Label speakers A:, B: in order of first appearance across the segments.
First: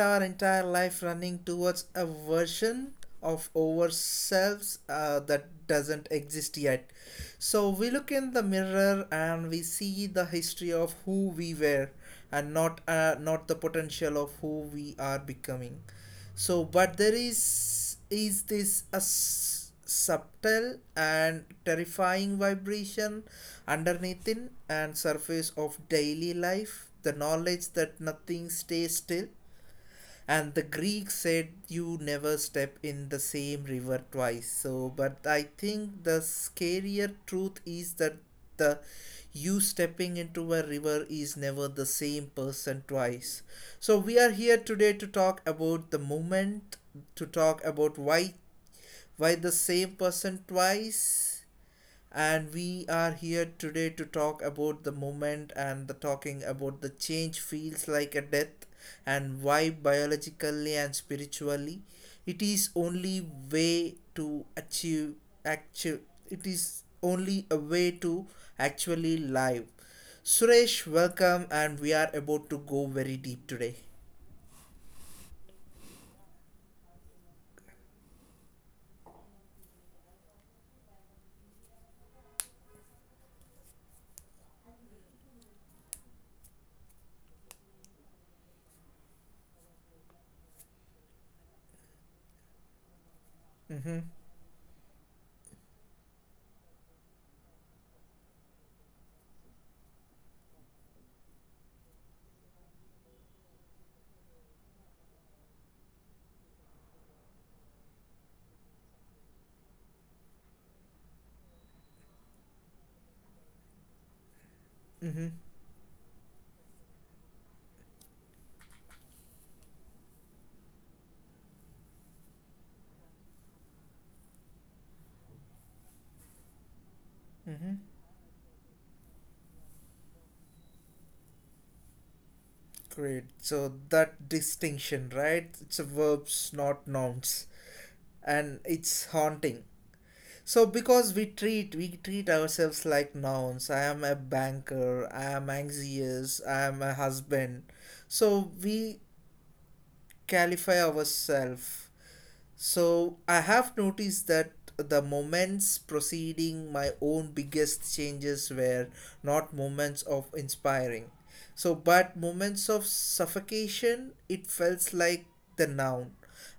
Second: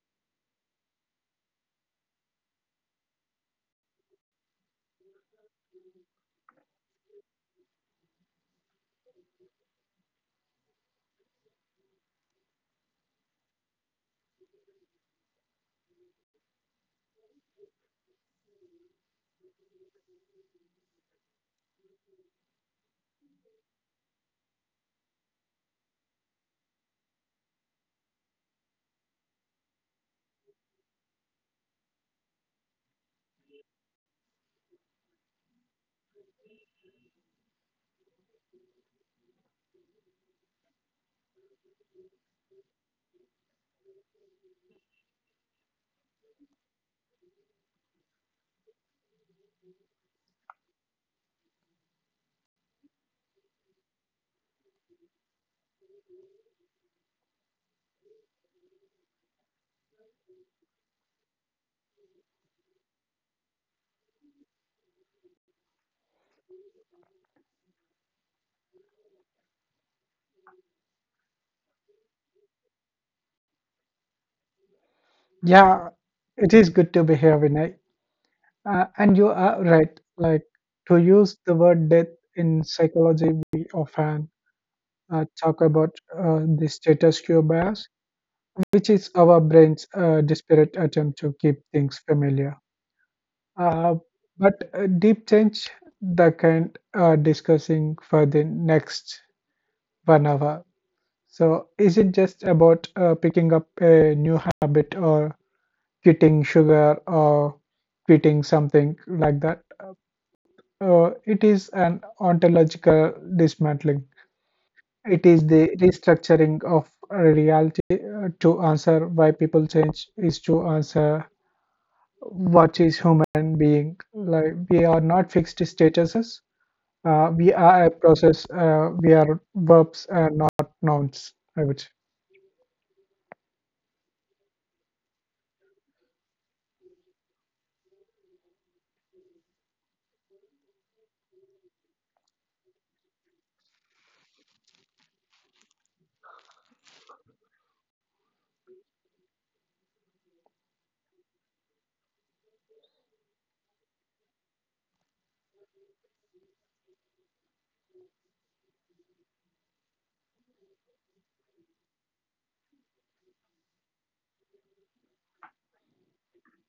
A: our entire life running towards a version of ourselves that doesn't exist yet. So we look in the mirror and we see the history of who we were, and not the potential of who we are becoming. But there is this a subtle and terrifying vibration underneath in and surface of daily life, the knowledge that nothing stays still. And the Greeks said you never step in the same river twice, so but I think the scarier truth is that the you stepping into a river is never the same person twice. So we are here today to talk about the moment, to talk about why by the same person twice. And we are here today to talk about the moment and the talking about the change feels like a death, and why biologically and spiritually it is only way to achieve actual it is only a way to actually live. Suresh, welcome and we are about to go very deep today.
B: Yeah, it is good to be here, Vinay. And you are right. Like to use the word death in psychology, we often talk about the status quo bias, which is our brain's desperate attempt to keep things familiar. Uh,
A: Mm-hmm.
B: but Deep change, the kind discussing for the next 1 hour. So, is it just about picking up a new habit or quitting sugar or quitting something like that? It is an ontological dismantling. It
A: Mm-hmm.
B: is the restructuring of reality to answer why people change is to answer what is human being. Like we are not fixed statuses. We are
A: Mm-hmm.
B: a process. We are verbs, not nouns, I would say.
A: Great. So that distinction, right? It's a verbs, not nouns, and it's haunting. So because we treat ourselves like nouns. I am a banker. I am anxious. I am a husband. So we qualify ourselves, so I have noticed that the moments preceding my own biggest changes were not moments of inspiring. But moments of suffocation, it felt like the noun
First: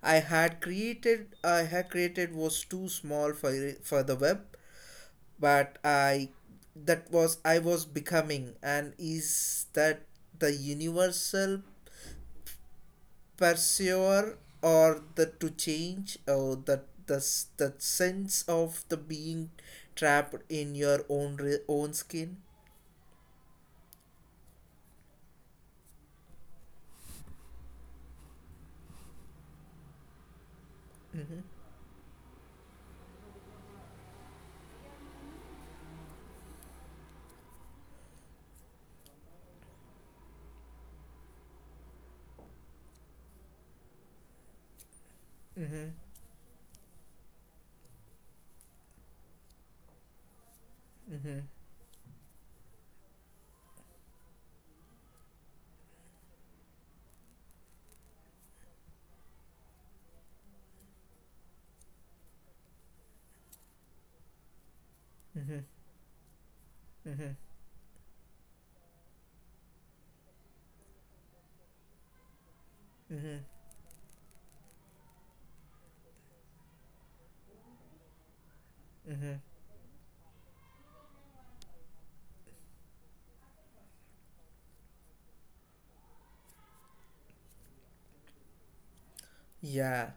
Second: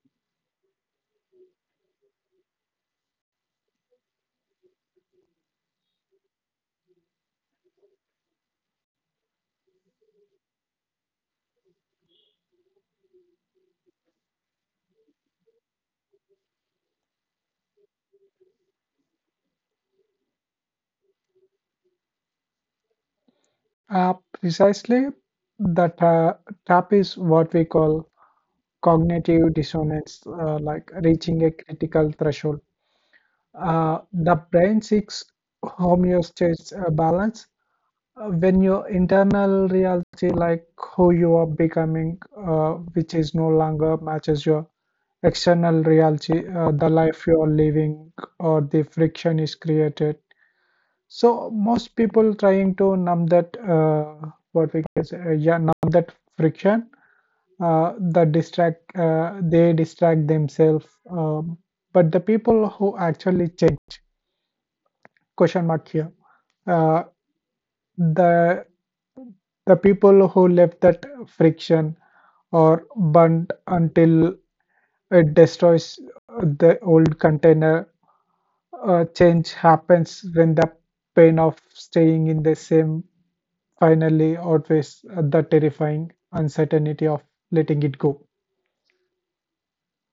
A: I had created was too small for the web, but I that was I was becoming, and is that the universal pursuer or the to change or the the sense of the being trapped in your own own skin.
B: Precisely, the ta- tap is what we call cognitive dissonance, like
A: Mm-hmm,
B: reaching a critical threshold. The brain seeks homeostasis, balance. When your internal reality, like who you are becoming, which is no longer matches your external
A: mm-hmm,
B: reality, the life you are living, or the friction is created. So most people trying to numb that, what we can say, yeah, numb that friction, that distract, they distract themselves. But the people who actually change,
A: mm-hmm,
B: question mark here, uh,
A: mm-hmm,
B: the people who left that friction or
A: mm-hmm,
B: burnt until it destroys the old container.
A: mm-hmm.
B: Change happens when the pain of staying in the same finally outweighs the terrifying uncertainty of letting it go.
A: Yeah.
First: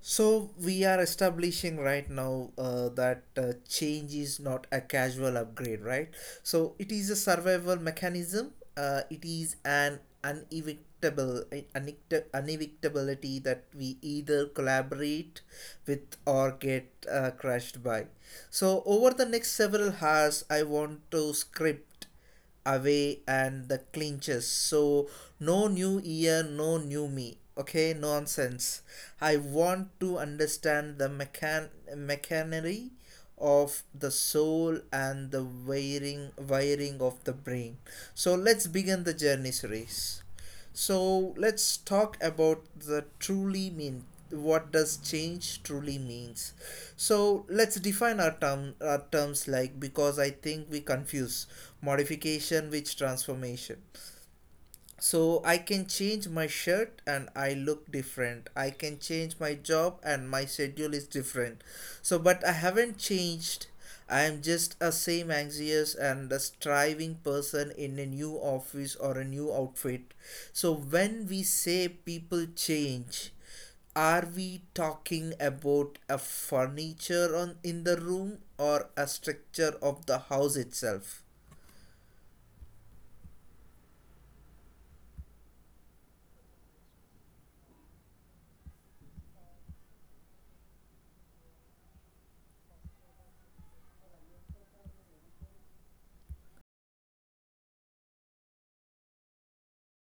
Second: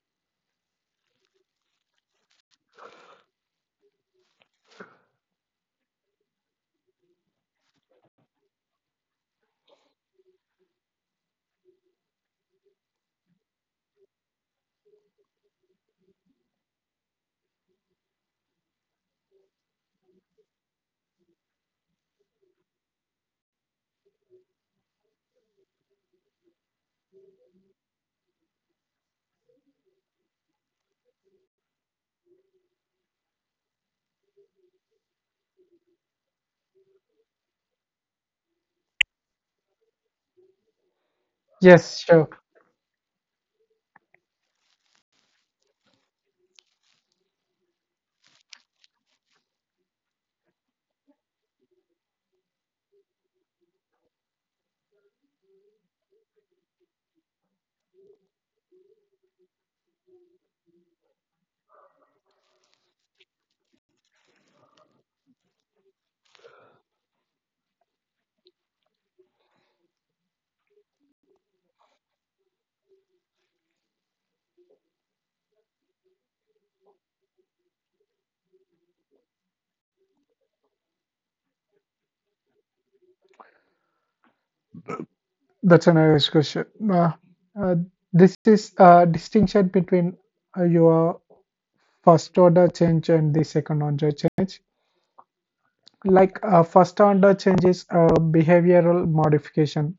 A: So we are establishing right now that change is not a casual upgrade, right? So it is a survival mechanism. It is an unevictability that we either collaborate with or get crushed by. So over the next several hours, I want to script away and the clinches. So, no new year, no new me. Okay, nonsense. I want to understand the machinery of the soul and the wiring of the brain. So let's begin the journey series. So let's
B: Yes,
A: talk
B: sure.
A: about the truly mean. What does change truly means? So let's define our terms, like because I think we confuse modification with transformation. So I can change my shirt and I look different. I can change my job and my schedule is different. So but I haven't changed. I am just a same anxious and a striving person in a new office or a new outfit. So when we say people change, are we talking about a furniture on in the room or a structure of the house itself?
B: That's a nice question. Uh, uh, this is a distinction between your first order change and the second order change. Like first order change is a behavioral modification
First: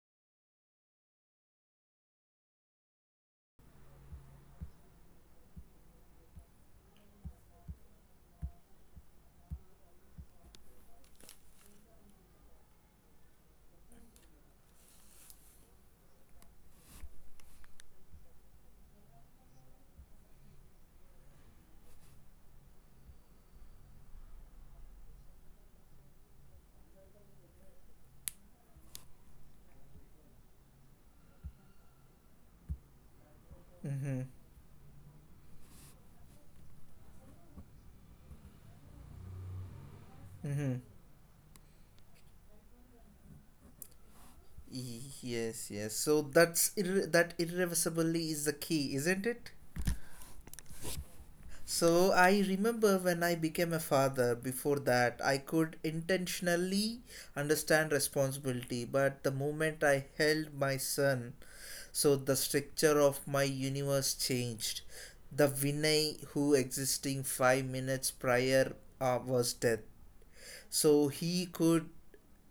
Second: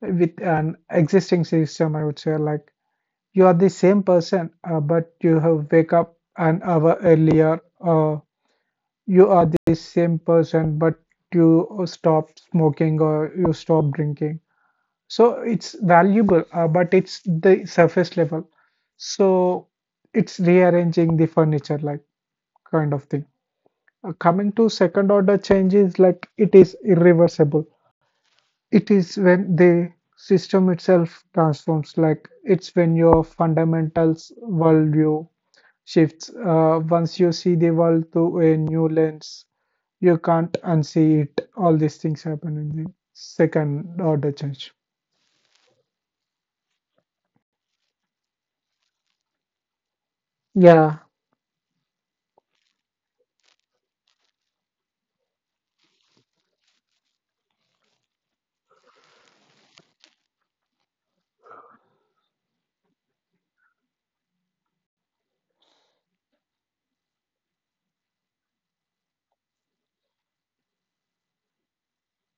B: with an existing system, I would say. Like you are the same person, but you have wake up an hour earlier. You are the same person, but you stop smoking or you stop drinking. So it's valuable, but it's the surface level. So it's rearranging the furniture, like, kind of thing. Coming to second order changes, like it is irreversible. It is when the system itself transforms, like it's when your fundamentals worldview shifts. Once you see the world through a new lens, you can't
A: Mm-hmm.
B: unsee it. All these things happen in the second order change.
A: Yes, yes. So that's that irreversibly is the key, isn't it?
B: Yeah.
A: So I remember when I became a father. Before that, I could intentionally understand responsibility, but the moment I held my son, so the structure of my universe changed. The Vinay who existing 5 minutes prior was death. So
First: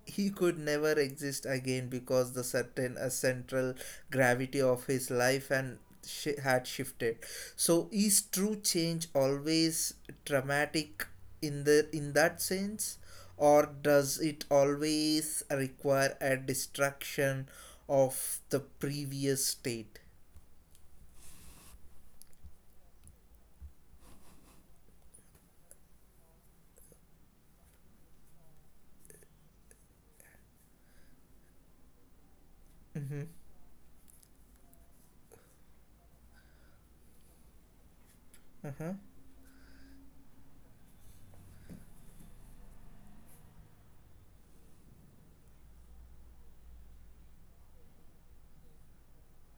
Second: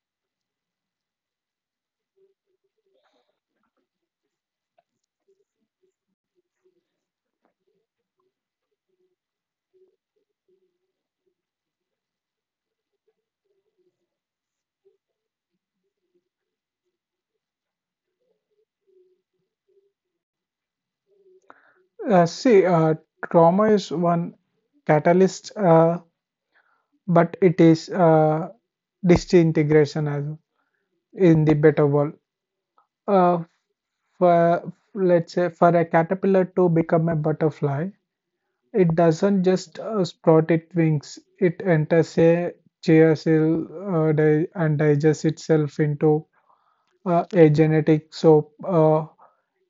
A: he could never exist again because the certain central gravity of his life and shi had shifted. So is true change always dramatic in the in that sense, or does it always require a destruction of the previous state?
B: See, trauma is one catalyst, but it is disintegration as in the better world.
A: Mm-hmm.
B: Uh, for, let's say, for a caterpillar to become a butterfly, it
A: Uh-huh.
B: doesn't just sprout its wings. It enters a chia cell, and digests itself into a genetic. So uh,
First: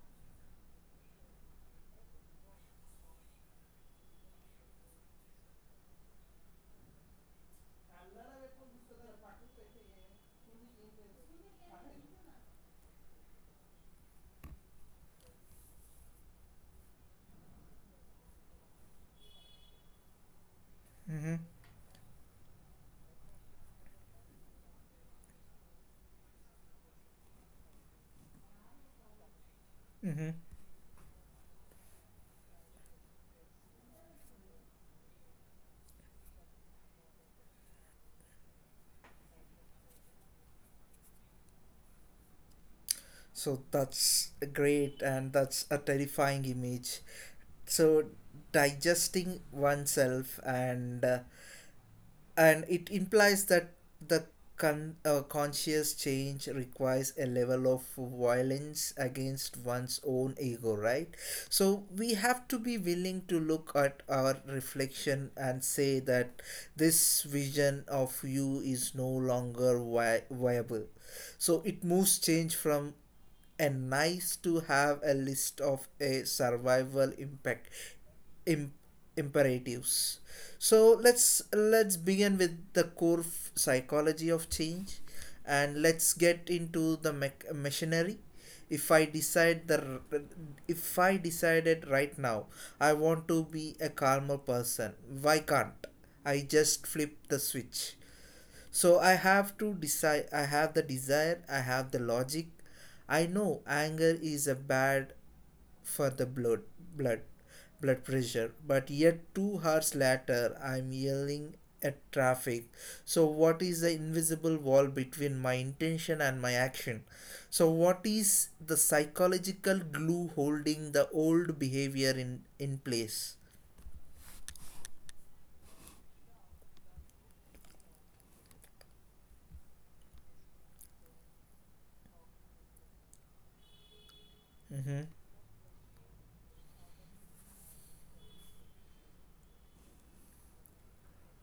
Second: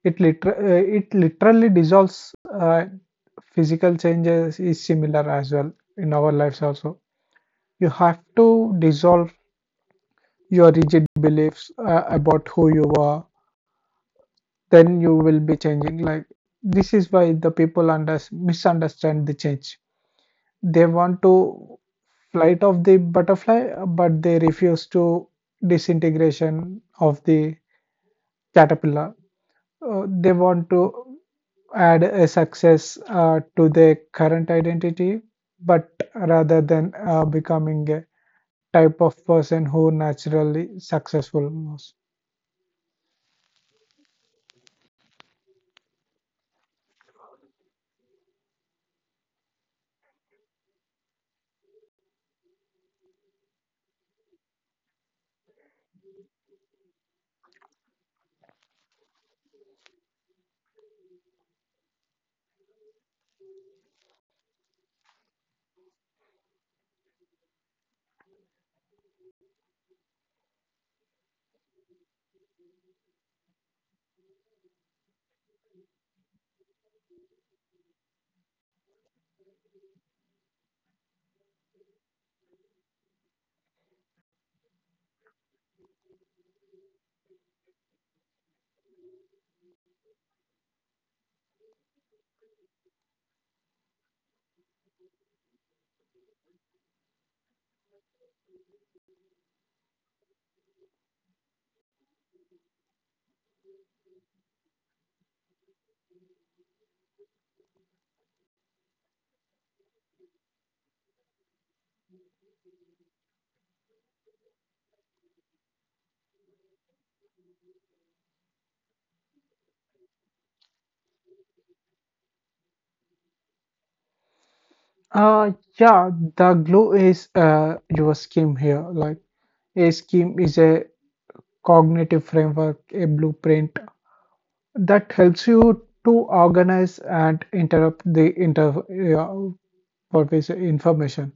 B: it liter- uh, it literally dissolves. uh, Physical changes is similar as well. In our lives also, you have to dissolve your rigid beliefs about who you are. Then you will be changing. Like, this is why the people misunderstand the change. They
A: Mm-hmm.
B: want to flight of the butterfly, but they refuse to disintegration of the caterpillar.
A: Mm-hmm.
B: They want to add a success to their current identity, but rather than becoming a type of person who naturally successful was.
A: So that's great and that's a terrifying image. So digesting oneself and it implies that the conscious change requires a level of violence against one's own ego, right? So we have to be willing to look at our reflection and say that this vision of you is no longer viable. So it moves change from a nice to have a list of a survival impact Im- imperatives. So let's begin with the core psychology of change, and let's get into the machinery. If I decide the r- If I decided right now I want to be a calmer person, why can't I just flip the switch? So I have to decide. I have the desire. I have the logic. I know anger is a bad for the blood blood pressure, but yet 2 hours later I'm yelling at traffic. So what is the invisible wall between my intention and my action? So what is the psychological glue holding the old behavior in place?
B: Uh, yeah, the glue is your scheme here. Like, a scheme is a cognitive framework, a blueprint
A: Mhm,
B: that helps you to organize and interrupt the inter, uh, purpose information.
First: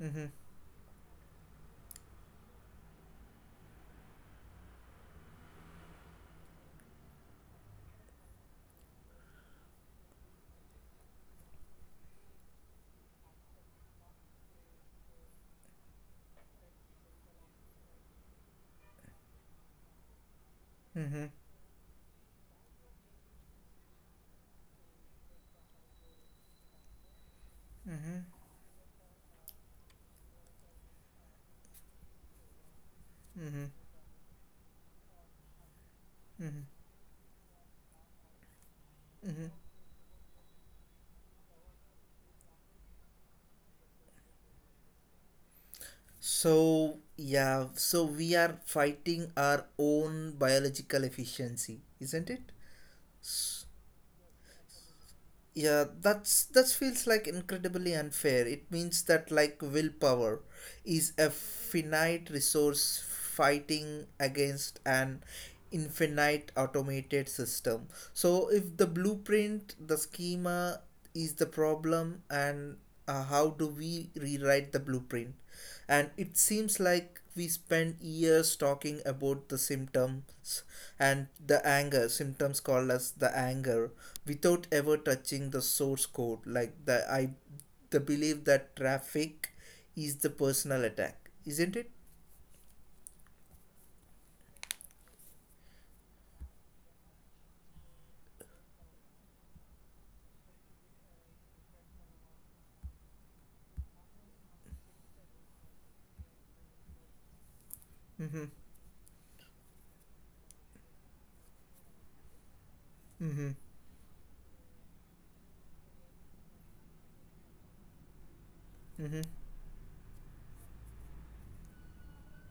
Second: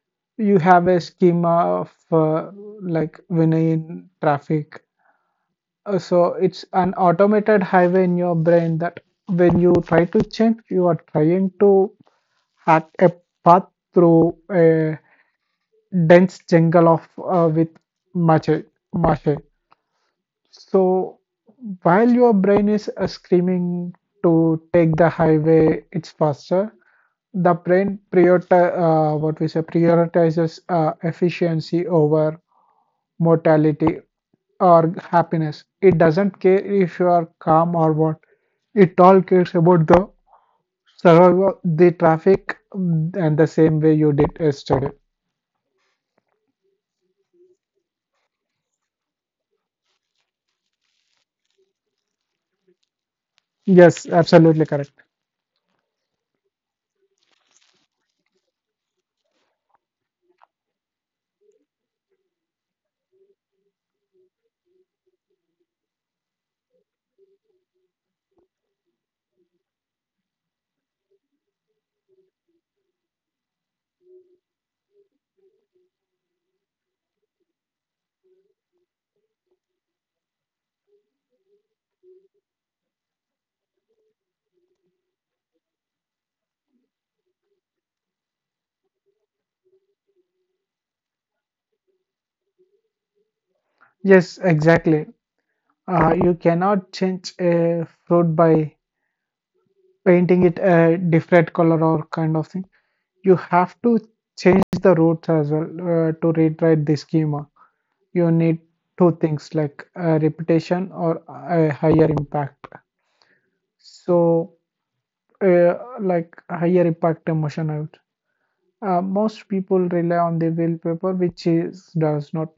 A: mhm,
B: You have a schema of, like Vinay traffic. So it's an automated highway in your brain that when you try to change, you are trying to hack a path through a dense jungle of, with mache, mache. So
A: mhm,
B: while your brain is screaming to take the highway, it's faster. The brain
A: mhm,
B: what we say, prioritizes efficiency over
A: mhm,
B: mortality or happiness. It doesn't care
A: mhm,
B: if you are calm or what. It all
A: mhm.
B: cares about the survival, the traffic, and the same way you did yesterday.
A: So yeah, so we are fighting our own biological efficiency, isn't it?
B: Yes, absolutely correct.
A: Yeah, that's that feels like incredibly unfair. It means that like willpower is a finite resource fighting against an infinite automated system. So if the blueprint, the schema, is the problem, and how do we rewrite the blueprint? And it seems like we spend years talking about the symptoms and the anger symptoms called as the anger, without ever touching the source code, like the belief that traffic is the personal attack, isn't it?
B: Yes, exactly. You cannot change a fruit by painting it a different color or kind of thing. You have to change the roots as well to rewrite the schema. You
A: Mm-hmm,
B: need two things, like a reputation or a higher impact.
A: mm-hmm,
B: So, uh, like higher impact emotion out.
A: mm-hmm,
B: Most people rely on the willpower, which is does not.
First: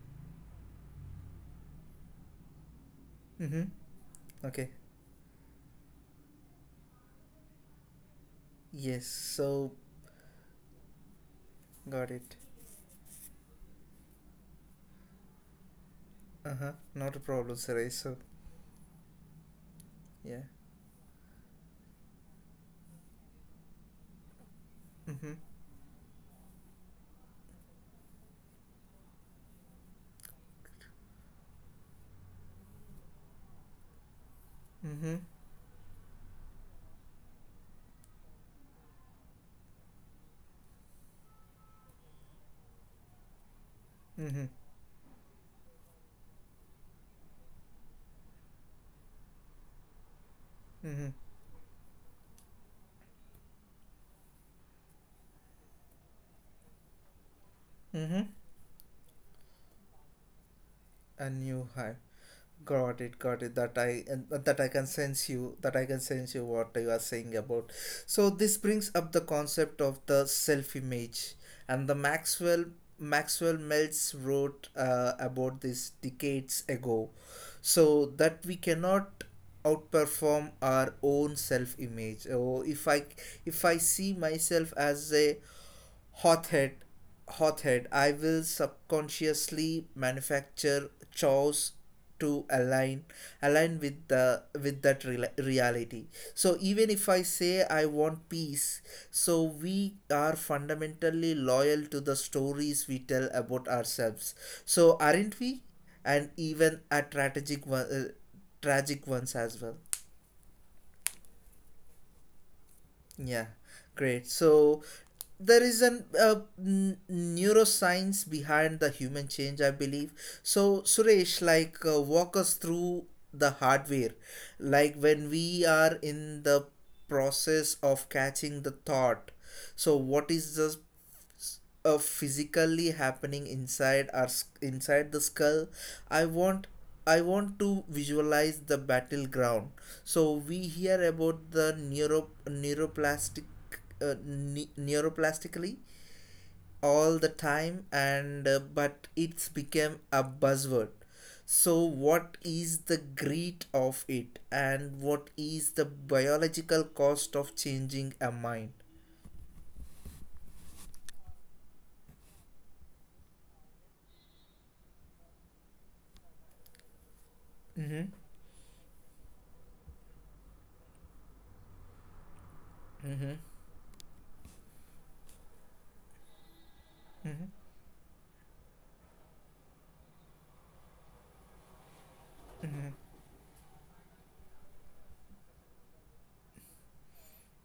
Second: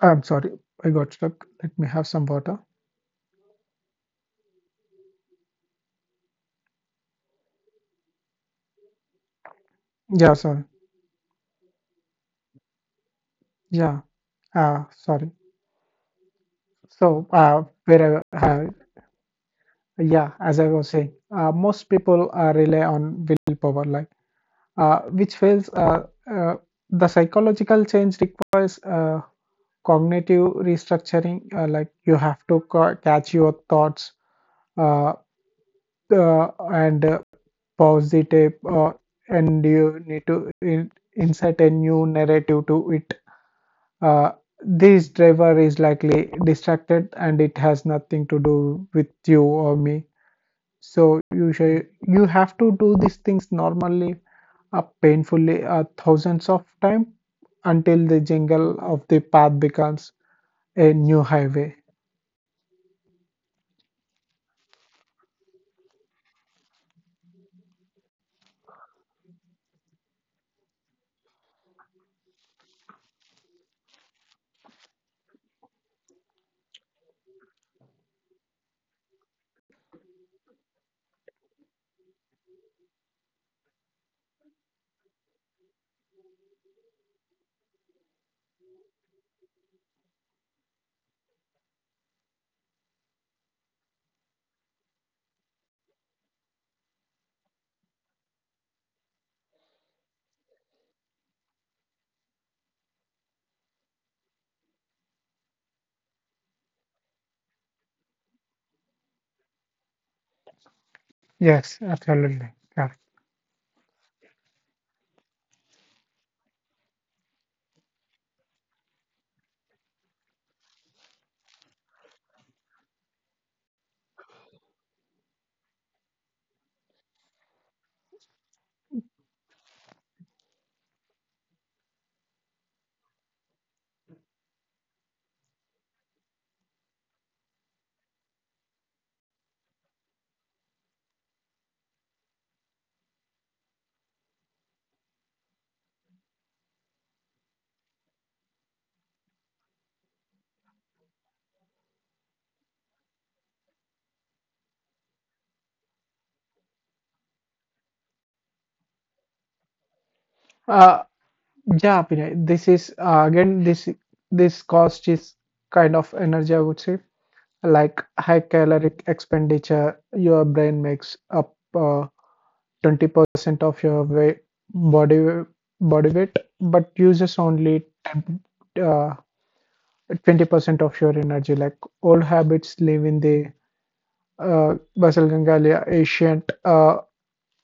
B: I'm sorry, I got stuck. Let me have some water.
A: mm-hmm, okay, yes, so
B: Yeah, sorry.
A: got it.
B: Yeah, sorry.
A: Uh-huh, not a
B: So,
A: problem, sir. So yeah,
B: yeah, as I was saying, most people rely on willpower, like,
A: mm-hmm,
B: which fails. The psychological change requires cognitive restructuring. Like, you have to catch your thoughts, uh,
A: mm-hmm,
B: and pause the tape, and you need to insert a new narrative to it. Uh,
A: mm-hmm,
B: this driver is likely distracted and it has nothing to do with you or me.
A: mm-hmm,
B: So you have to do these things normally, painfully, thousands of time until
A: mm-hmm,
B: the jingle of the path becomes a
A: a
B: new
A: new
B: highway.
A: high. Got it, got it. That I can sense you. That I can sense you what you are saying about. So this brings up the concept of the self-image, and the Maxwell Meltz wrote about this decades ago, so that we cannot outperform our own self-image. Oh, if I see myself as a hothead hothead, I will subconsciously manufacture chores to align with the with that real reality. So even if I say I want peace, so we are fundamentally loyal to the stories we tell about ourselves, so aren't we? And even a tragic one, tragic ones as well.
B: Yes, absolutely.
A: Yeah, great. So there is an neuroscience behind the human change, I believe. So Suresh, like, walk us through the hardware, like when we are in the process of catching the thought. So what is the s- physically happening inside our inside the skull? I want i want to visualize the battleground. So we hear about the neuroplastic uh, neuroplastically all the time, and but it's become a buzzword. So what is the greed of it, and what is the biological cost of changing a mind?
B: Yeah. Yeah, Vinay, this is again this this cost is kind of energy, I would say. Like,
A: Mm-hmm.
B: high caloric expenditure. Your brain makes up
A: Mm-hmm.
B: 20% of your weight, body body weight, but uses
A: Mm-hmm.
B: only 10, uh, 20% of your energy. Like, old habits
A: Mm-hmm.
B: live in the, Basil Gangalia, ancient,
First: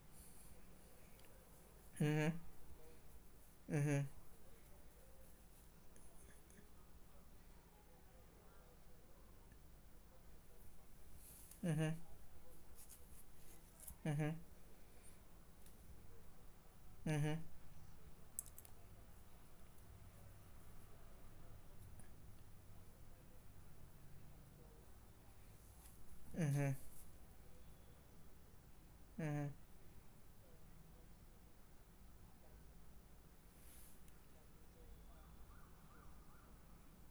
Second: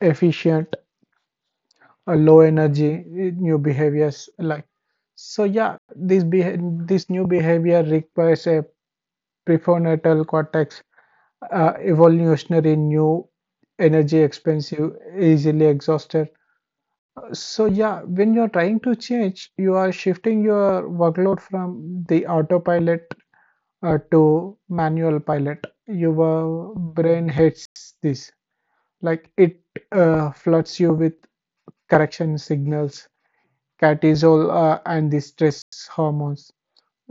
B: efficient, a
A: Mm-hmm.
B: low energy. New
A: Mm-hmm.
B: behaviors like, so yeah, this new behavior requires a prefrontal cortex,
A: Mm-hmm.
B: evolutionary new, energy
A: Mm-hmm.
B: expensive, easily exhausted.
A: Mm-hmm.
B: So yeah, when you're trying to change, you are shifting your workload from the autopilot to manual pilot.
A: Mm-hmm.
B: Your brain hates this, like
A: Mm-hmm.
B: it floods you with correction signals, cortisol and the stress hormones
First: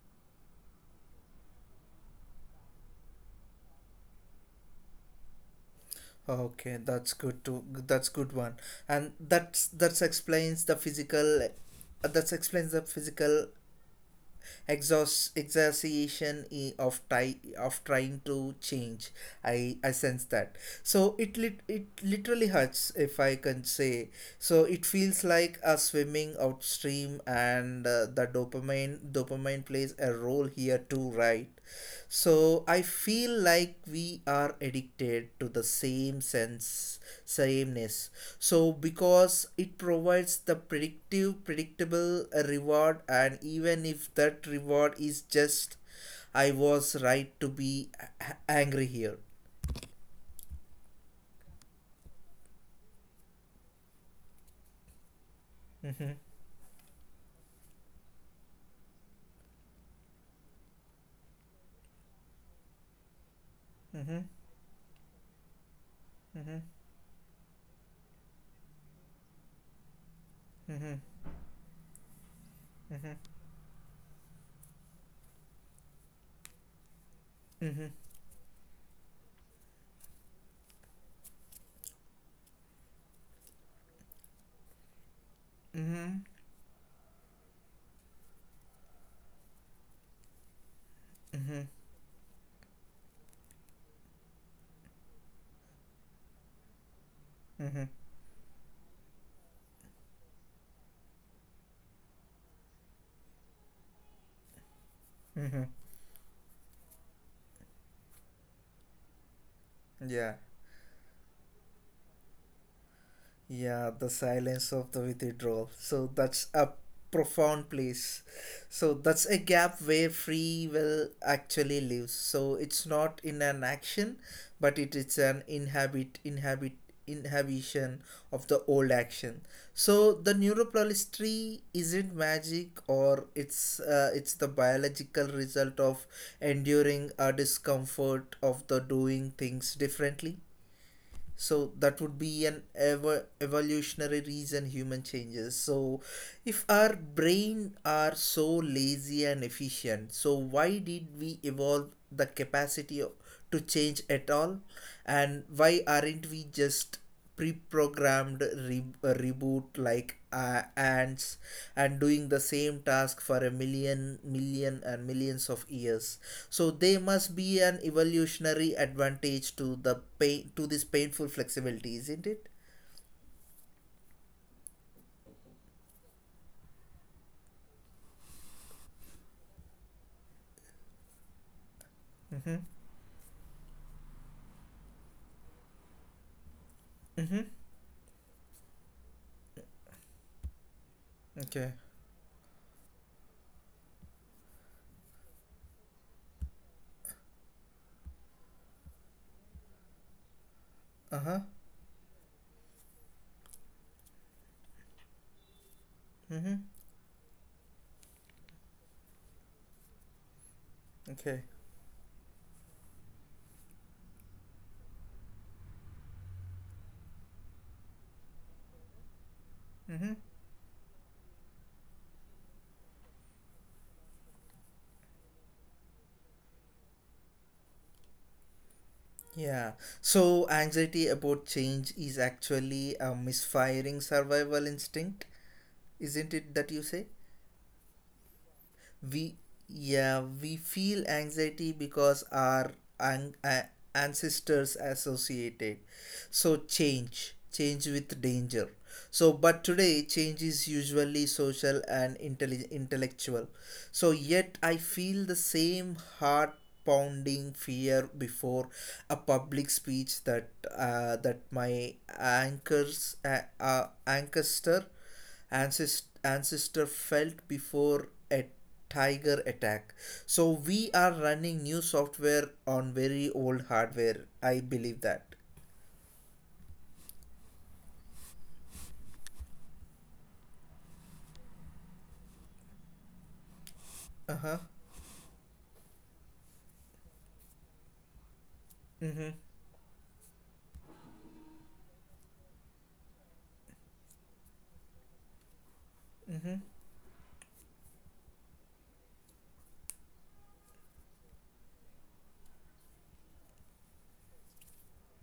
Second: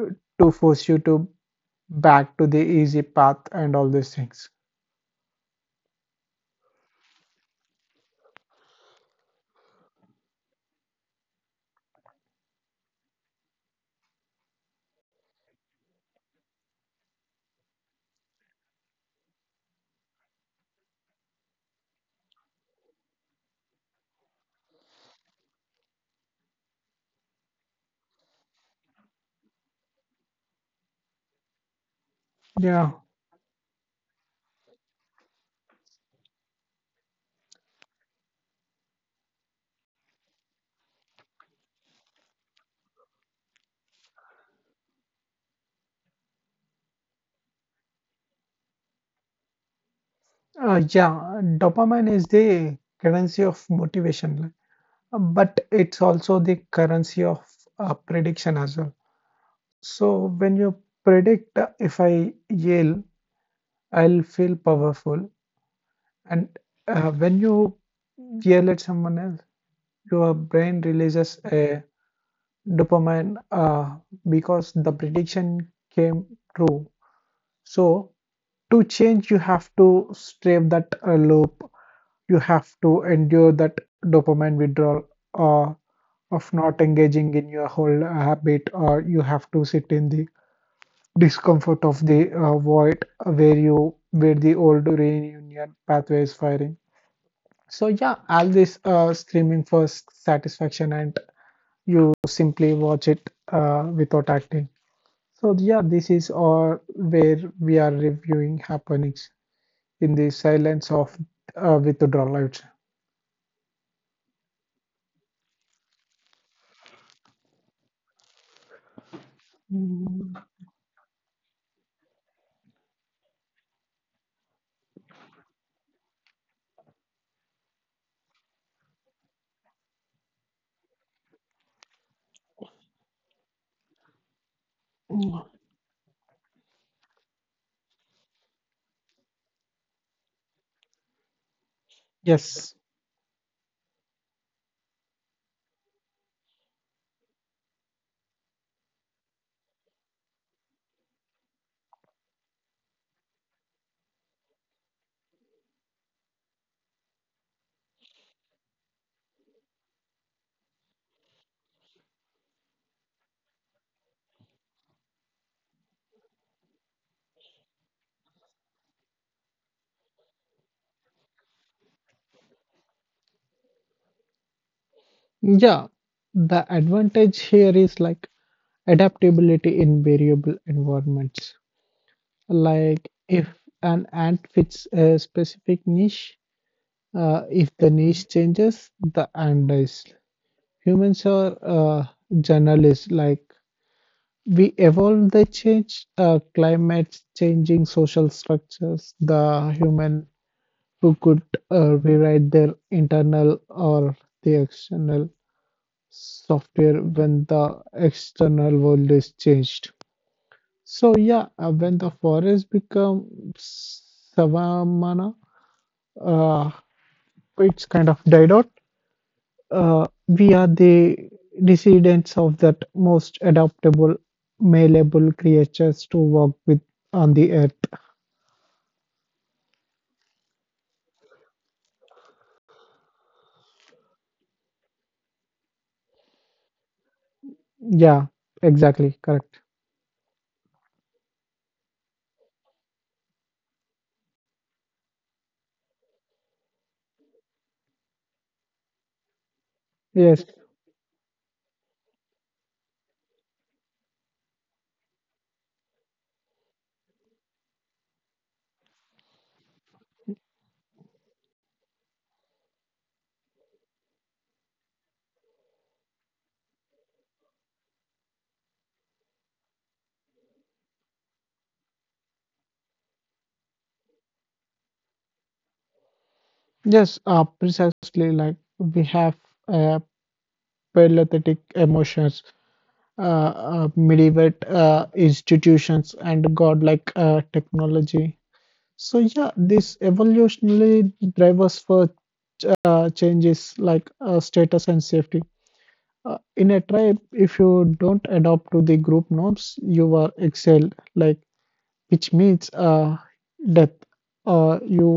B: uh, to force you to back to the easy path, and all these things.
A: Okay, that's good to that's good one, and that's explains that explains the physical exhaustion of trying to change. I sense that. So it lit it literally hurts, if I can say. So it feels like a swimming upstream, and the dopamine plays a role here too, right? So I
B: yeah
A: feel like we are addicted to the sameness. So because it provides the predictive predictable reward, and even if that reward is just I was right to be angry here.
B: yeah, dopamine is the currency of motivation, like, but it's
A: Mhm.
B: also the currency of prediction as well. So when you predict, if I yell, I'll
A: Mhm.
B: feel powerful. And
A: Mhm.
B: when you yell at someone else, your brain
A: Mhm.
B: releases a
A: Mhm.
B: dopamine, because the prediction came true.
A: Mhm.
B: So, to change, you have to stave that loop. You have to endure that dopamine withdrawal, uh,
A: Mhm.
B: of not engaging in your whole habit, or you have to sit in the
A: Mhm.
B: discomfort of the void where you where the old reunion pathway is firing. So
A: Mhm.
B: yeah, all this screaming for satisfaction, and you simply watch it without acting. So
A: Mhm.
B: yeah, this is or where we are reviewing happenings in the
A: Yeah.
B: silence of withdrawal, I would say.
A: Yeah, the silence of the withdrawal. So that's a profound place. So that's a gap where
B: Mm.
A: free will actually lives. So it's not in an action, but it is an inhabition of the old action. So the neuroplasticity isn't magic, or it's the biological result of enduring a discomfort of the doing things differently. So that would be an
B: Yes.
A: ever evolutionary reason human changes. So if our brain are so lazy and efficient, so why did we evolve the capacity to change at all, and why aren't we just pre-programmed reboot like ants and doing the same task for a million million and millions of years? So they must be an evolutionary advantage to the pain to this painful flexibility, isn't it?
B: Yeah. The advantage here is like adaptability in variable environments.
A: Mm-hmm.
B: Like, if an ant fits a specific niche,
A: Mm-hmm.
B: if the niche changes, the ant dies. Humans are
A: Okay.
B: generalists. Like, we evolve, they change, climate changing, social structures. The human who could
A: Uh-huh.
B: rewrite their internal or the external
A: Mm-hmm.
B: software when the external world is changed. So
A: Okay.
B: yeah, when the forest becomes savanna, uh, it's kind of died out.
A: Mm-hmm.
B: We are the descendants of that most adaptable, malleable creatures to walk with on the earth.
A: Yeah. So anxiety about change is actually a misfiring survival instinct, isn't it, that you say?
B: Yeah, exactly,
A: We
B: correct.
A: Yeah, we feel anxiety because our an- a- ancestors associated change change with danger. So but today
B: Yes,
A: change is usually social and intellectual. So yet I feel the same heart pounding fear before a public speech that my anchors uh, uh, ancestor ancestor felt before a tiger attack. So we are running new software on very old hardware, I believe that.
B: yes, Precisely. Like, we have uh, paralytic emotions, medieval
A: Uh-huh,
B: institutions, and godlike technology. So
A: mm-hmm,
B: yeah, this evolutionary drivers for changes like status and safety.
A: mm-hmm,
B: In a tribe, if you don't adapt to the group norms, you are exiled, like, which means death. You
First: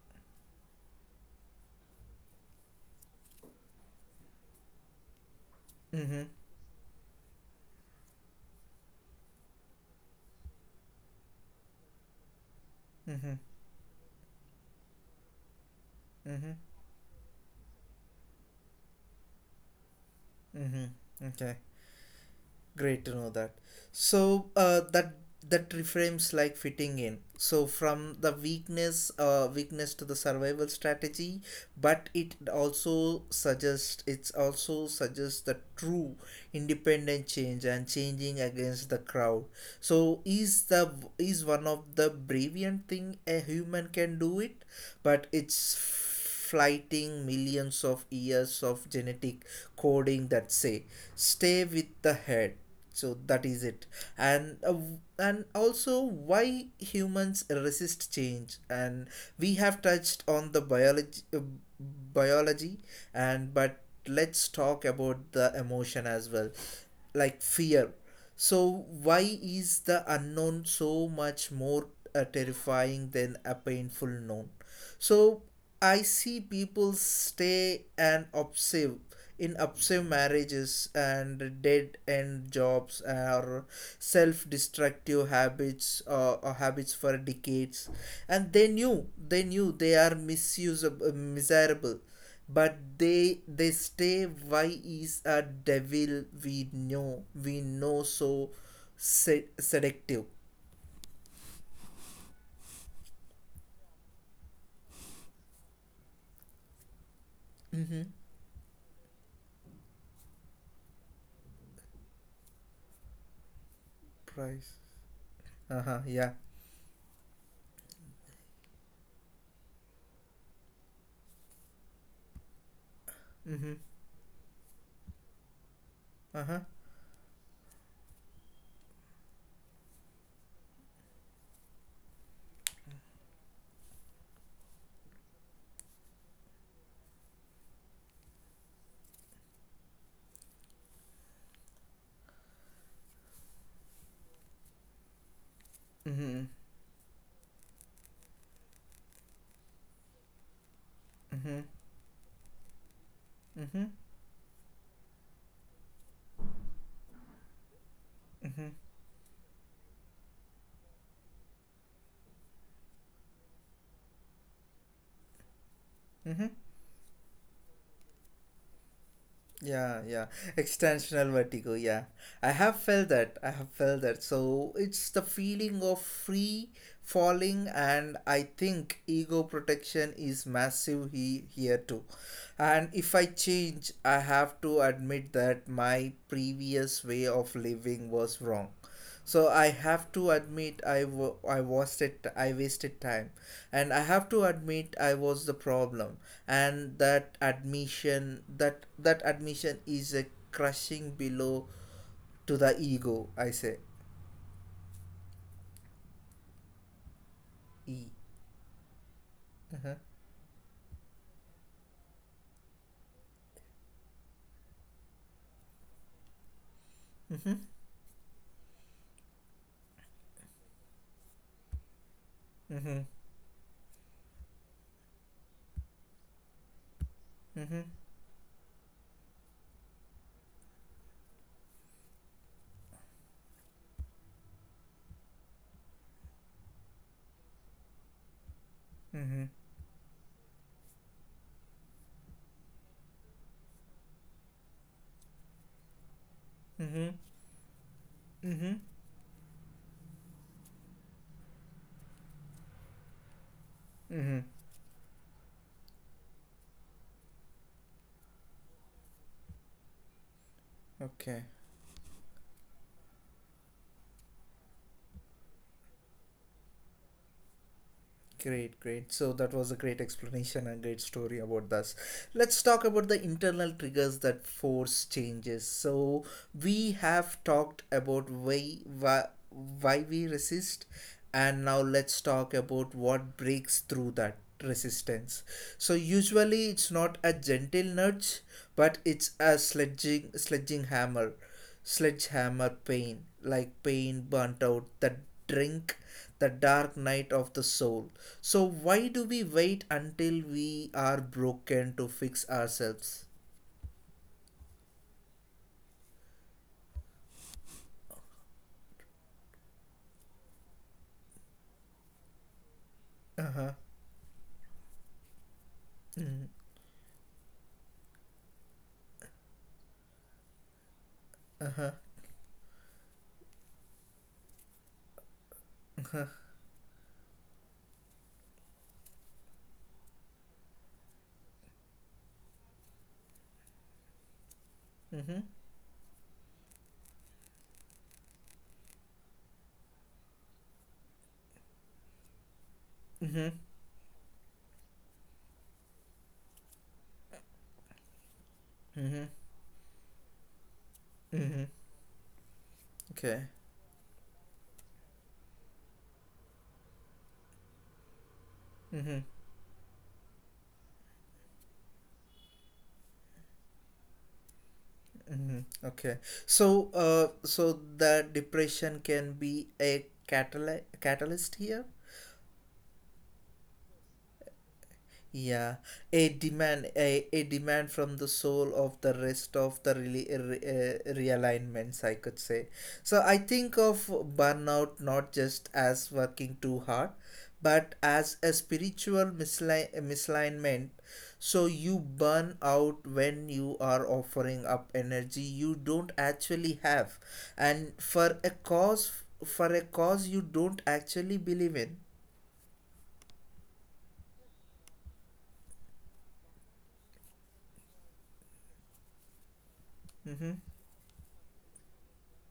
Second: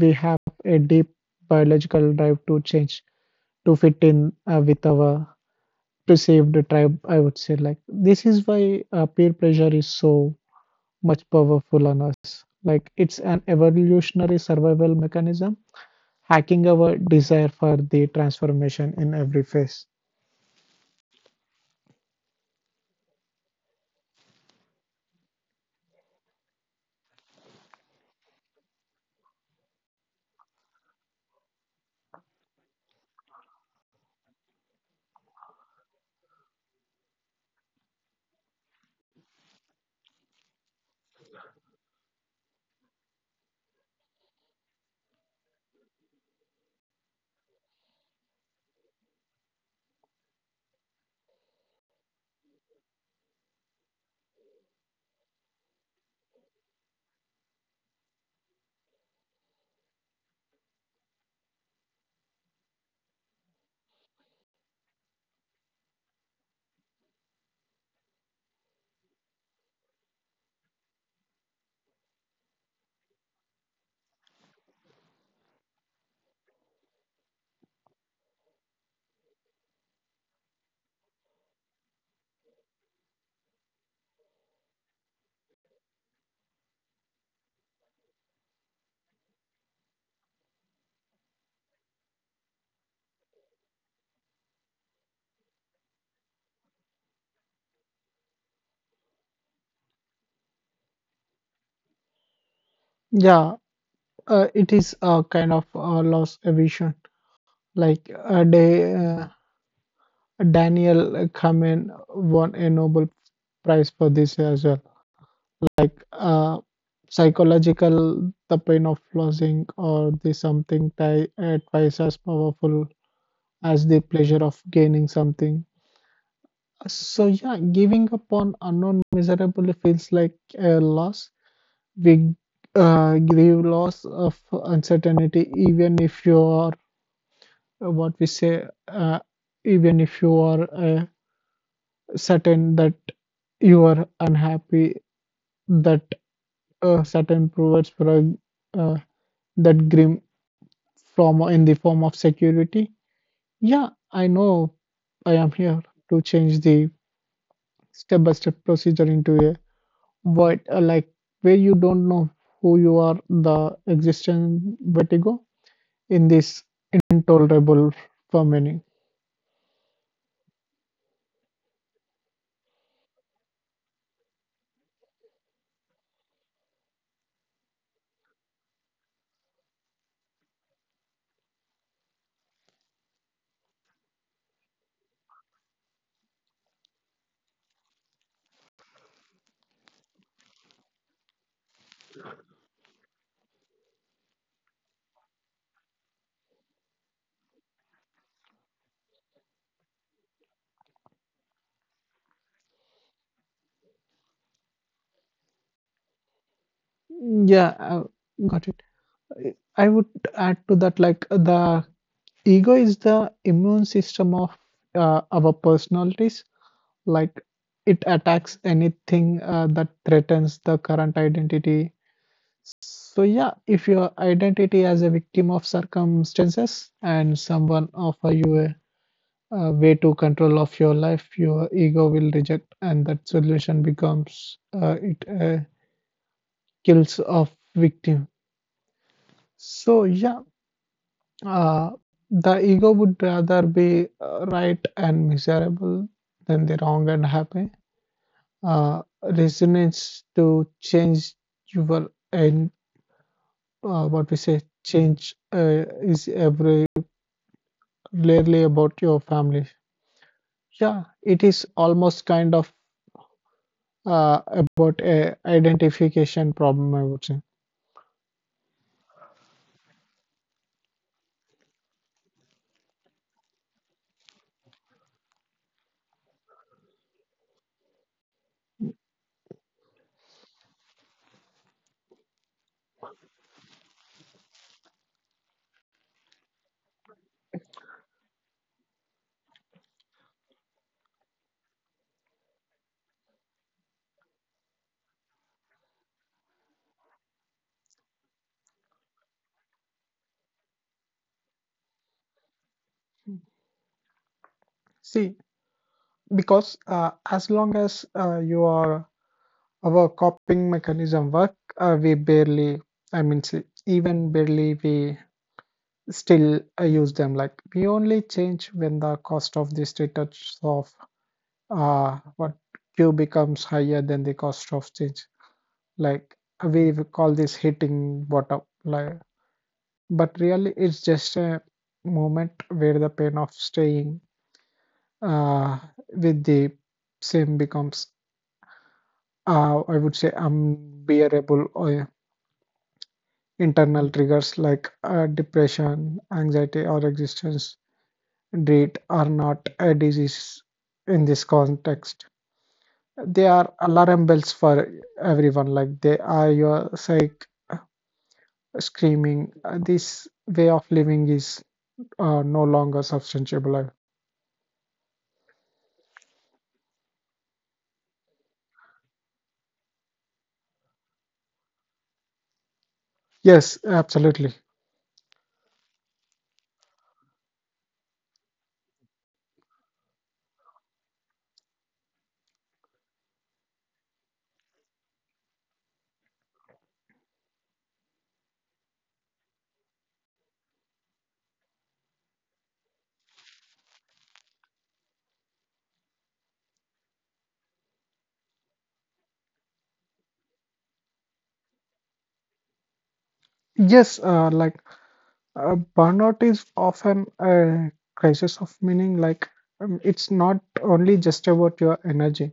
B: We have a deep biological drive to change, to fit in with our
A: mm-hmm,
B: perceived tribe, I would say. Like, this is why peer pressure is so much powerful on us. Like, it's
A: mm-hmm,
B: an evolutionary survival mechanism, hacking
A: mm-hmm,
B: our desire for the transformation in every phase.
A: mm-hmm, okay. Great to know that. So that reframes like fitting in. So from the weakness, weakness to the survival strategy, but it also suggests the true independent change and changing against the crowd. So is the is one of the brilliant thing a human can do it, but it's Flighting millions of years of genetic coding that say stay with the head so that is it and uh, and also why humans resist change and we have touched on the biology biology and but let's talk about the emotion as well like fear. So why is the unknown so much more terrifying than a painful known? So I see people stay and obsessive in obsessive marriages and dead end jobs or self-destructive habits or habits for decades, and they knew they are misusable, miserable, but they stay. Why is a devil we know so seductive?
B: Yeah. It is a kind of loss aversion.
A: Mm-hmm.
B: Like uh, they, uh, Daniel Kahneman won a Nobel Prize for this as well.
A: Price. Uh
B: Like,
A: huh. Yeah.
B: psychological, the pain of losing, or the something twice as powerful
A: Mm-hmm.
B: as the pleasure of gaining something.
A: Uh huh.
B: So yeah, giving up on unknown miserably feels like a loss. We Grieve loss of uncertainty, even if you are, what we say uh, even if you are certain that you are unhappy, that
A: Mm-hmm.
B: certain provides for uh, that grim from in
A: Mm-hmm.
B: the form of security. Yeah,
A: Mm-hmm.
B: I know, I am here to change the step by step
A: Mm-hmm.
B: procedure into a void, like where you don't know who you are, the existence vertigo in
A: Mm-hmm.
B: this, intolerable for many.
A: Yeah, yeah. Extensional vertigo, yeah. I have felt that. I have felt that. So it's the feeling of free falling, and I think ego protection is massive here too. And if I change, I have to admit that my previous way of living was wrong. So I have to admit I wasted I wasted time, and I have to admit I was the problem, and that admission that admission is a crushing blow to the ego I say.
B: yeah uh,
A: E
B: got it. I
A: uh-huh.
B: would add to that, like, the ego is the immune system of our personalities. Like,
A: Mhm.
B: it attacks anything that threatens the current identity.
A: Mhm.
B: So, yeah, if your identity as a victim of circumstances and someone
A: Mhm.
B: offer you a way to control of your life, your ego will reject, and that solution becomes, it kills of victim.
A: Mhm.
B: So, yeah, Uh, the ego would rather be right and miserable than the wrong and
A: Mhm.
B: happy.
A: Mhm.
B: Uh, Resonance to change your and what we
A: Mhm.
B: say change, is every rarely about your family. Yeah, it
A: Okay.
B: is almost kind of about a identification problem, I would say.
A: Great, great. So that was a great explanation and great story about this. Let's talk about the internal triggers that force changes. So we have talked about why we resist, and now let's talk about what breaks through that resistance. So usually it's not a gentle nudge, but it's a sledgehammer pain, like pain burnt out that drink the dark night of the soul. So, why do we wait until we are broken to fix ourselves?
B: See, because as long as you are our coping mechanism work. We barely, I mean,
A: Uh huh.
B: even barely, we still use them. Like, we only change when the cost of this retouch of
A: Uh huh.
B: what Q becomes higher than the cost of change. Like, we will call this hitting bottom. Like, but really, it's just a moment where the pain of staying
A: Mm hmm.
B: uh, with the same becomes, I would say, unbearable. Or
A: Mm hmm.
B: internal triggers like depression, anxiety, or existence dread
A: Mm
B: are
A: hmm.
B: not a disease in this
A: Mm hmm.
B: context. They
A: Okay.
B: are alarm bells for everyone, like they are your psych
A: Mm hmm.
B: screaming, this way of living is no longer sustainable.
A: Mm-hmm. Okay, so so the depression can be a catalyst here.
B: Yes, absolutely.
A: Yeah, a demand, a demand from the soul of the rest of the really realignments, I could say. So I think of burnout not just as working too hard, but as a spiritual misalignment. So you burn out when you are offering up energy you don't actually have, and for a cause you don't actually believe in.
B: Yes, like burnout is often a crisis of meaning. Like, it's
A: Mm-hmm,
B: not only just about your energy.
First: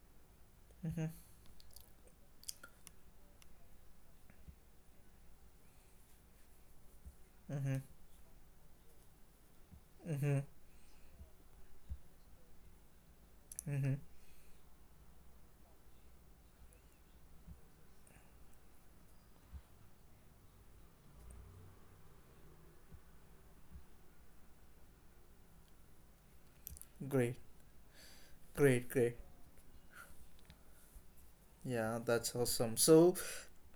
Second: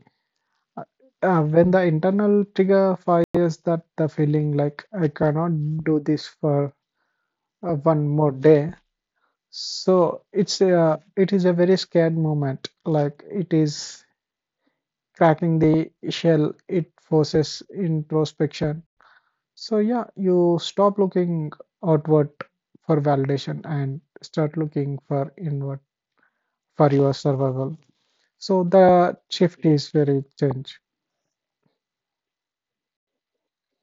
A: mm-hmm,
B: When the internal trigger fires, that the feeling like I cannot do this for
A: mm-hmm,
B: one more day. So
A: mm-hmm.
B: it's a, it is a very scared moment. Like, it
A: Mm-hmm.
B: is cracking the shell, it forces introspection. So yeah, you stop looking outward for validation and start looking for inward for your
A: Great,
B: survival. So
A: great,
B: the
A: great.
B: shift is very change.
A: Yeah, that's awesome. So,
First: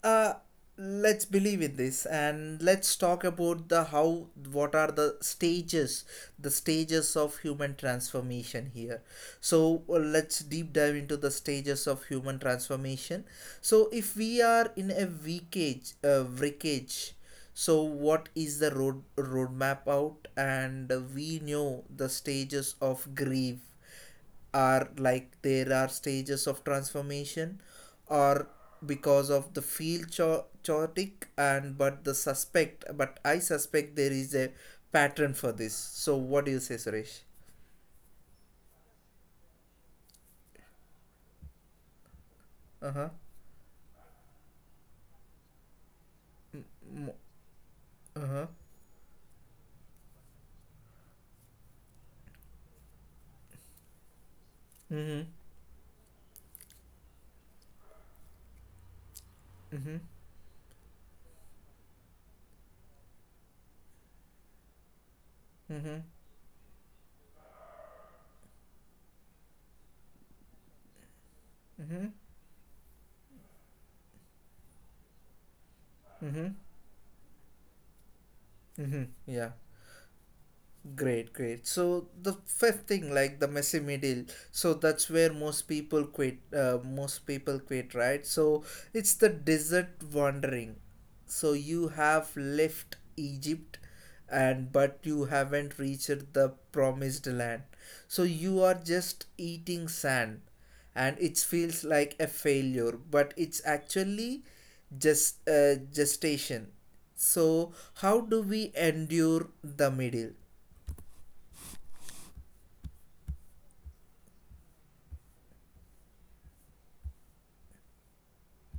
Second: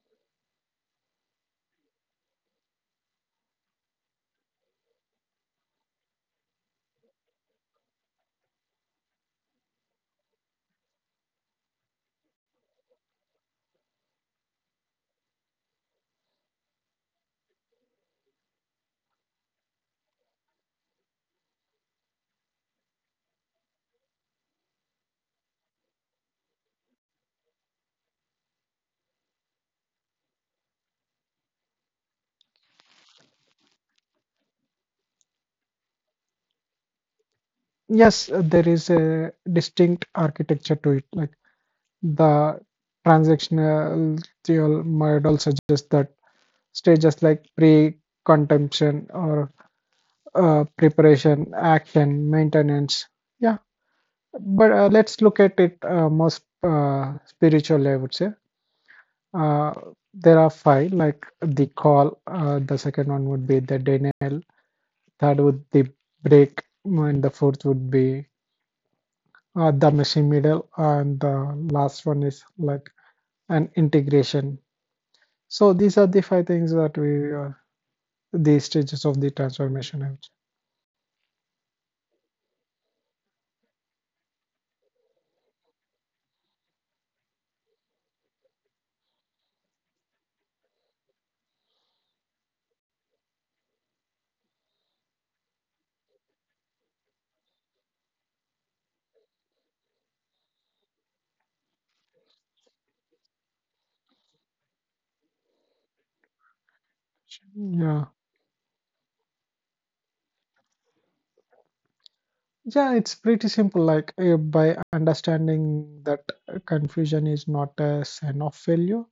A: uh, let's believe in this and let's talk about the how what are the stages of human transformation here. So let's deep dive into the stages of human transformation. So if we are in a wreckage, so what is the roadmap out? And we know the stages of grief are like there are stages of transformation, or because of the field chaotic and but I suspect there is a pattern for this. So what do you say, Suresh?
B: Yes, there is a distinct architecture to it. Like, the
A: Uh
B: transactional theol might all suggest that stages
A: huh.
B: like
A: Uh huh.
B: pre-contemplation or preparation, action, maintenance. Yeah, but let's look
A: Mm
B: at it more spiritually, I would say. Uh,
A: hmm. Mm hmm.
B: there are five, like the call. The second one would be the denial. Third would be
A: Mm hmm.
B: break, and the fourth would be the machine middle, and the last one
A: Mm
B: is
A: hmm.
B: like an integration. So these are the five things
A: Mm hmm.
B: that we, the stages of
A: Mm
B: the
A: hmm. Yeah.
B: transformation. And
A: Great, great. So the fifth thing, like the messy middle, so that's where most people quit. Most people quit, right? So it's the desert wandering. So you have left Egypt, and but you haven't reached the promised land. So you are just eating sand, and it feels like a failure. But it's actually just gestation.
B: generation. Yeah,
A: So how do we endure the middle?
B: yeah, it's pretty simple. Like, by understanding that confusion is not a sign of failure.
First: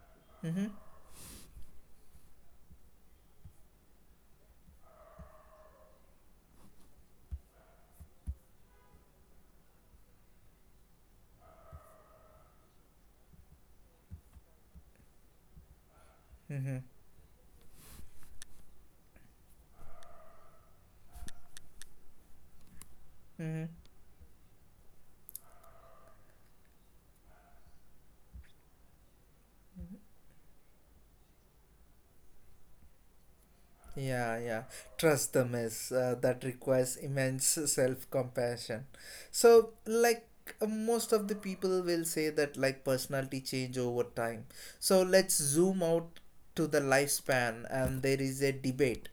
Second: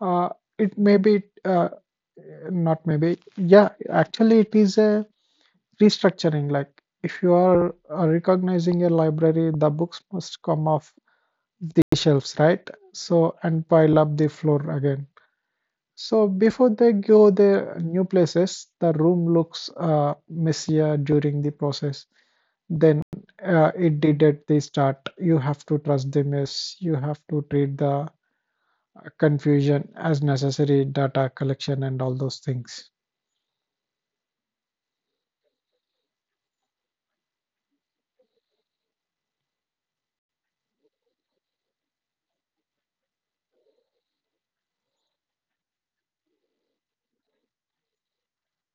B: Uh,
A: Mm-hmm,
B: it may be not maybe, yeah, actually it is a restructuring. Like, if you are recognizing a library, the books must come off the shelves, right? So, and pile up the floor again, so
A: mm-hmm,
B: before they go the new places, the room looks messier during the process than
A: mm-hmm.
B: it did at the start. You have to trust the mess. You have to treat the confusion as necessary data collection and all those things.
A: Yeah, yeah. Trust them is that requires immense self compassion. So, like, most of the people will say that, like, personality change over time. So, let's zoom out to the lifespan, and there is a debate.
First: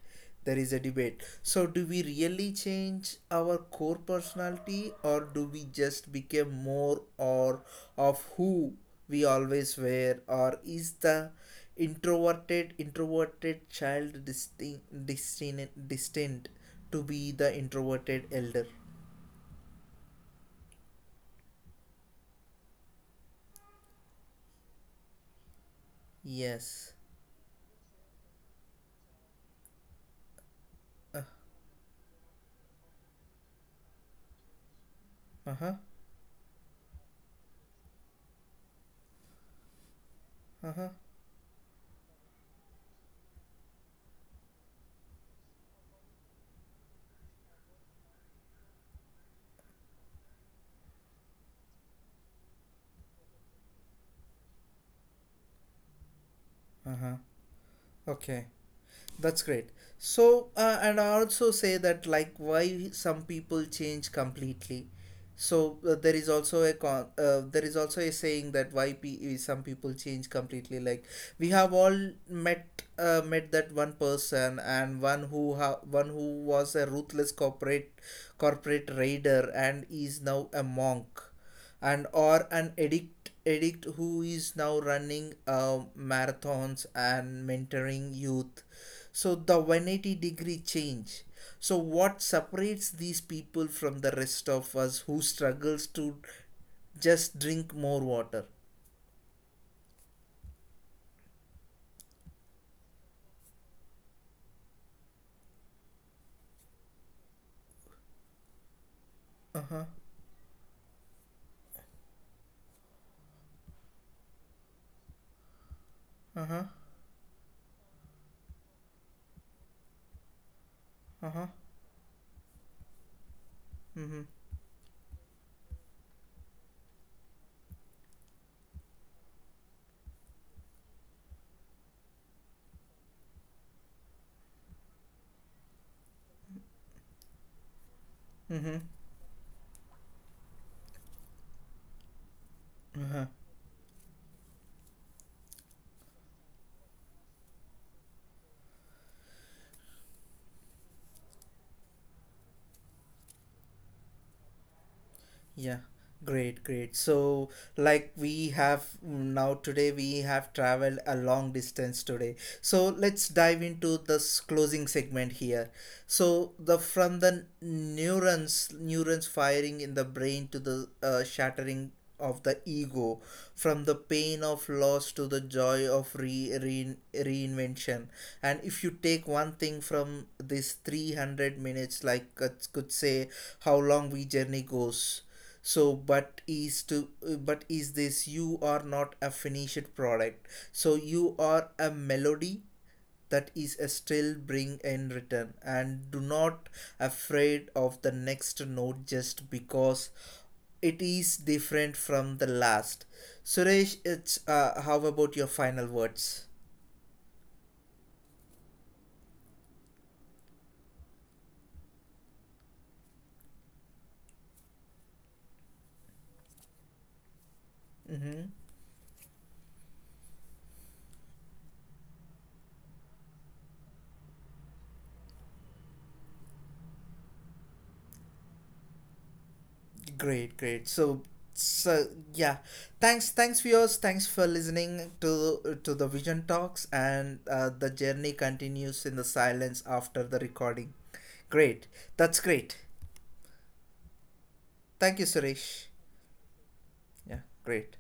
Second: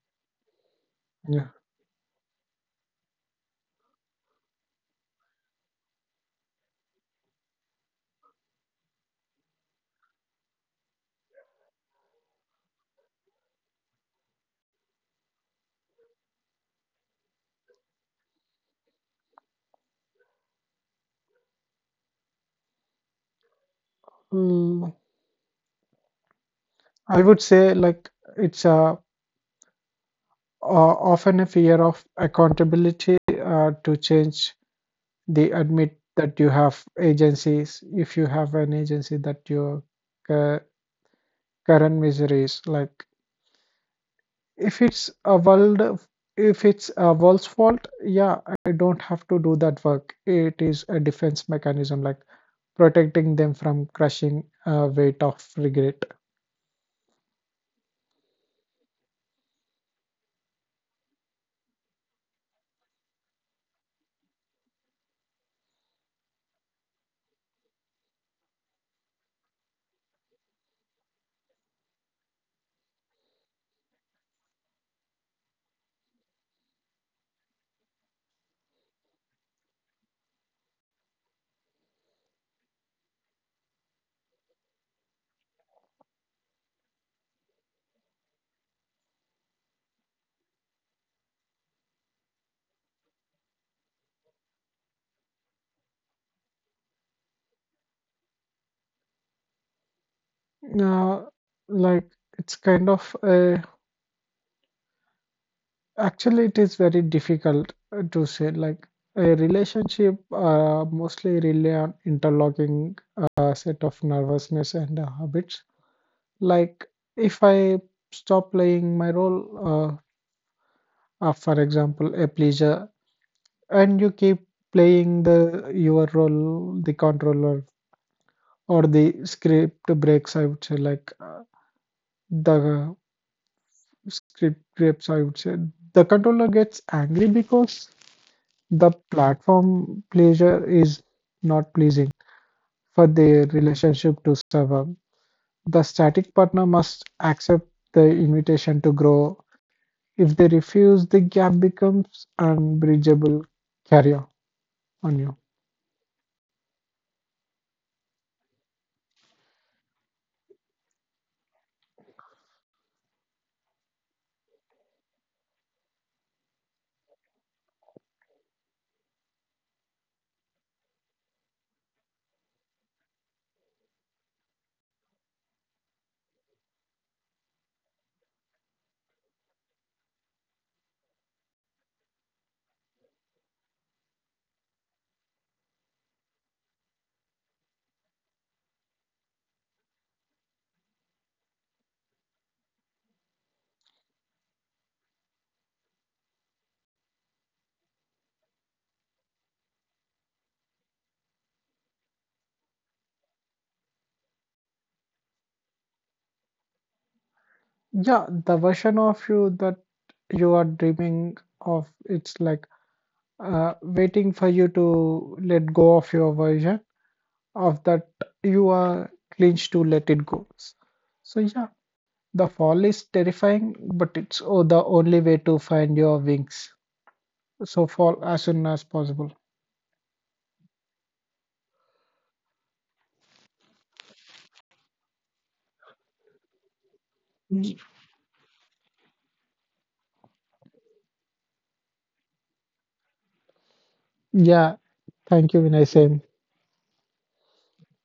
B: Yeah.
A: So, do we really change our core personality, or do we just become more or of who we always were, or is the introverted child distinct to be the introverted elder?
B: Mm,
A: Yes.
B: I would say like it's a often a fear of accountability to change. They
A: Uh huh.
B: admit that you have agencies. If you have an agency that your cu-
A: Uh huh.
B: current misery is like if it's a if it's a world's fault, yeah, I don't have to do that work. It is a defense mechanism, like protecting them from crushing weight of regret.
A: Uh huh. Okay. That's great. So, and I also say that like why some people change completely. So there is also a saying that why some people change completely. Like we have all met met that one person and one who one who was a ruthless corporate raider and is now a monk, and or an addict who is now running marathons and mentoring youth, so the 180-degree change. So what separates these people from the rest of us who struggles to just drink more water?
B: uh, like, it's kind of a, actually, it is very difficult to say. Like, a
A: Uh-huh.
B: relationship mostly rely on interlocking set of nervousness and habits.
A: Uh-huh.
B: Like, if I stop playing my role, for
A: Uh-huh.
B: example, a pleasure, and you keep
A: Mm-hmm.
B: playing the your role, the controller or the script breaks. I would say like the script breaks. I would say the controller gets angry because the
A: Mm-hmm.
B: platform pleasure is not pleasing for
A: Uh-huh.
B: their relationship to survive. The static partner must accept the invitation to grow. If they refuse, the gap becomes unbridgeable carrier on you.
A: Yeah, great, great. So, like we have mm, now today, we have traveled a long distance today. So let's dive into this closing segment here. So the from neurons firing in the brain to the shattering of the ego, from the pain of loss to the joy of re, re reinvention. And if you take one thing from this 300 minutes, like could say how long we journey goes, so, but is this you are not a finished product. So you are a melody that is a still bring in return and do not afraid of the next note just because it is different from the last. Suresh, it's how about your final words?
B: Yeah, the version of you that you are dreaming of, it's like waiting for you to let go of your version of that
A: Mm-hmm.
B: you are clinched to let it go. So yeah, the fall is terrifying, but the only way to find your wings. So fall as soon as possible.
A: Great, great. So, so yeah. Thanks, thanks viewers. Thanks for listening to the Vision Talks, and the journey continues in the silence after the recording. Great. That's great.
B: Yeah.
A: Thank you,
B: Thank you, Vinay.
A: Suresh.
B: Same.
A: Yeah, great.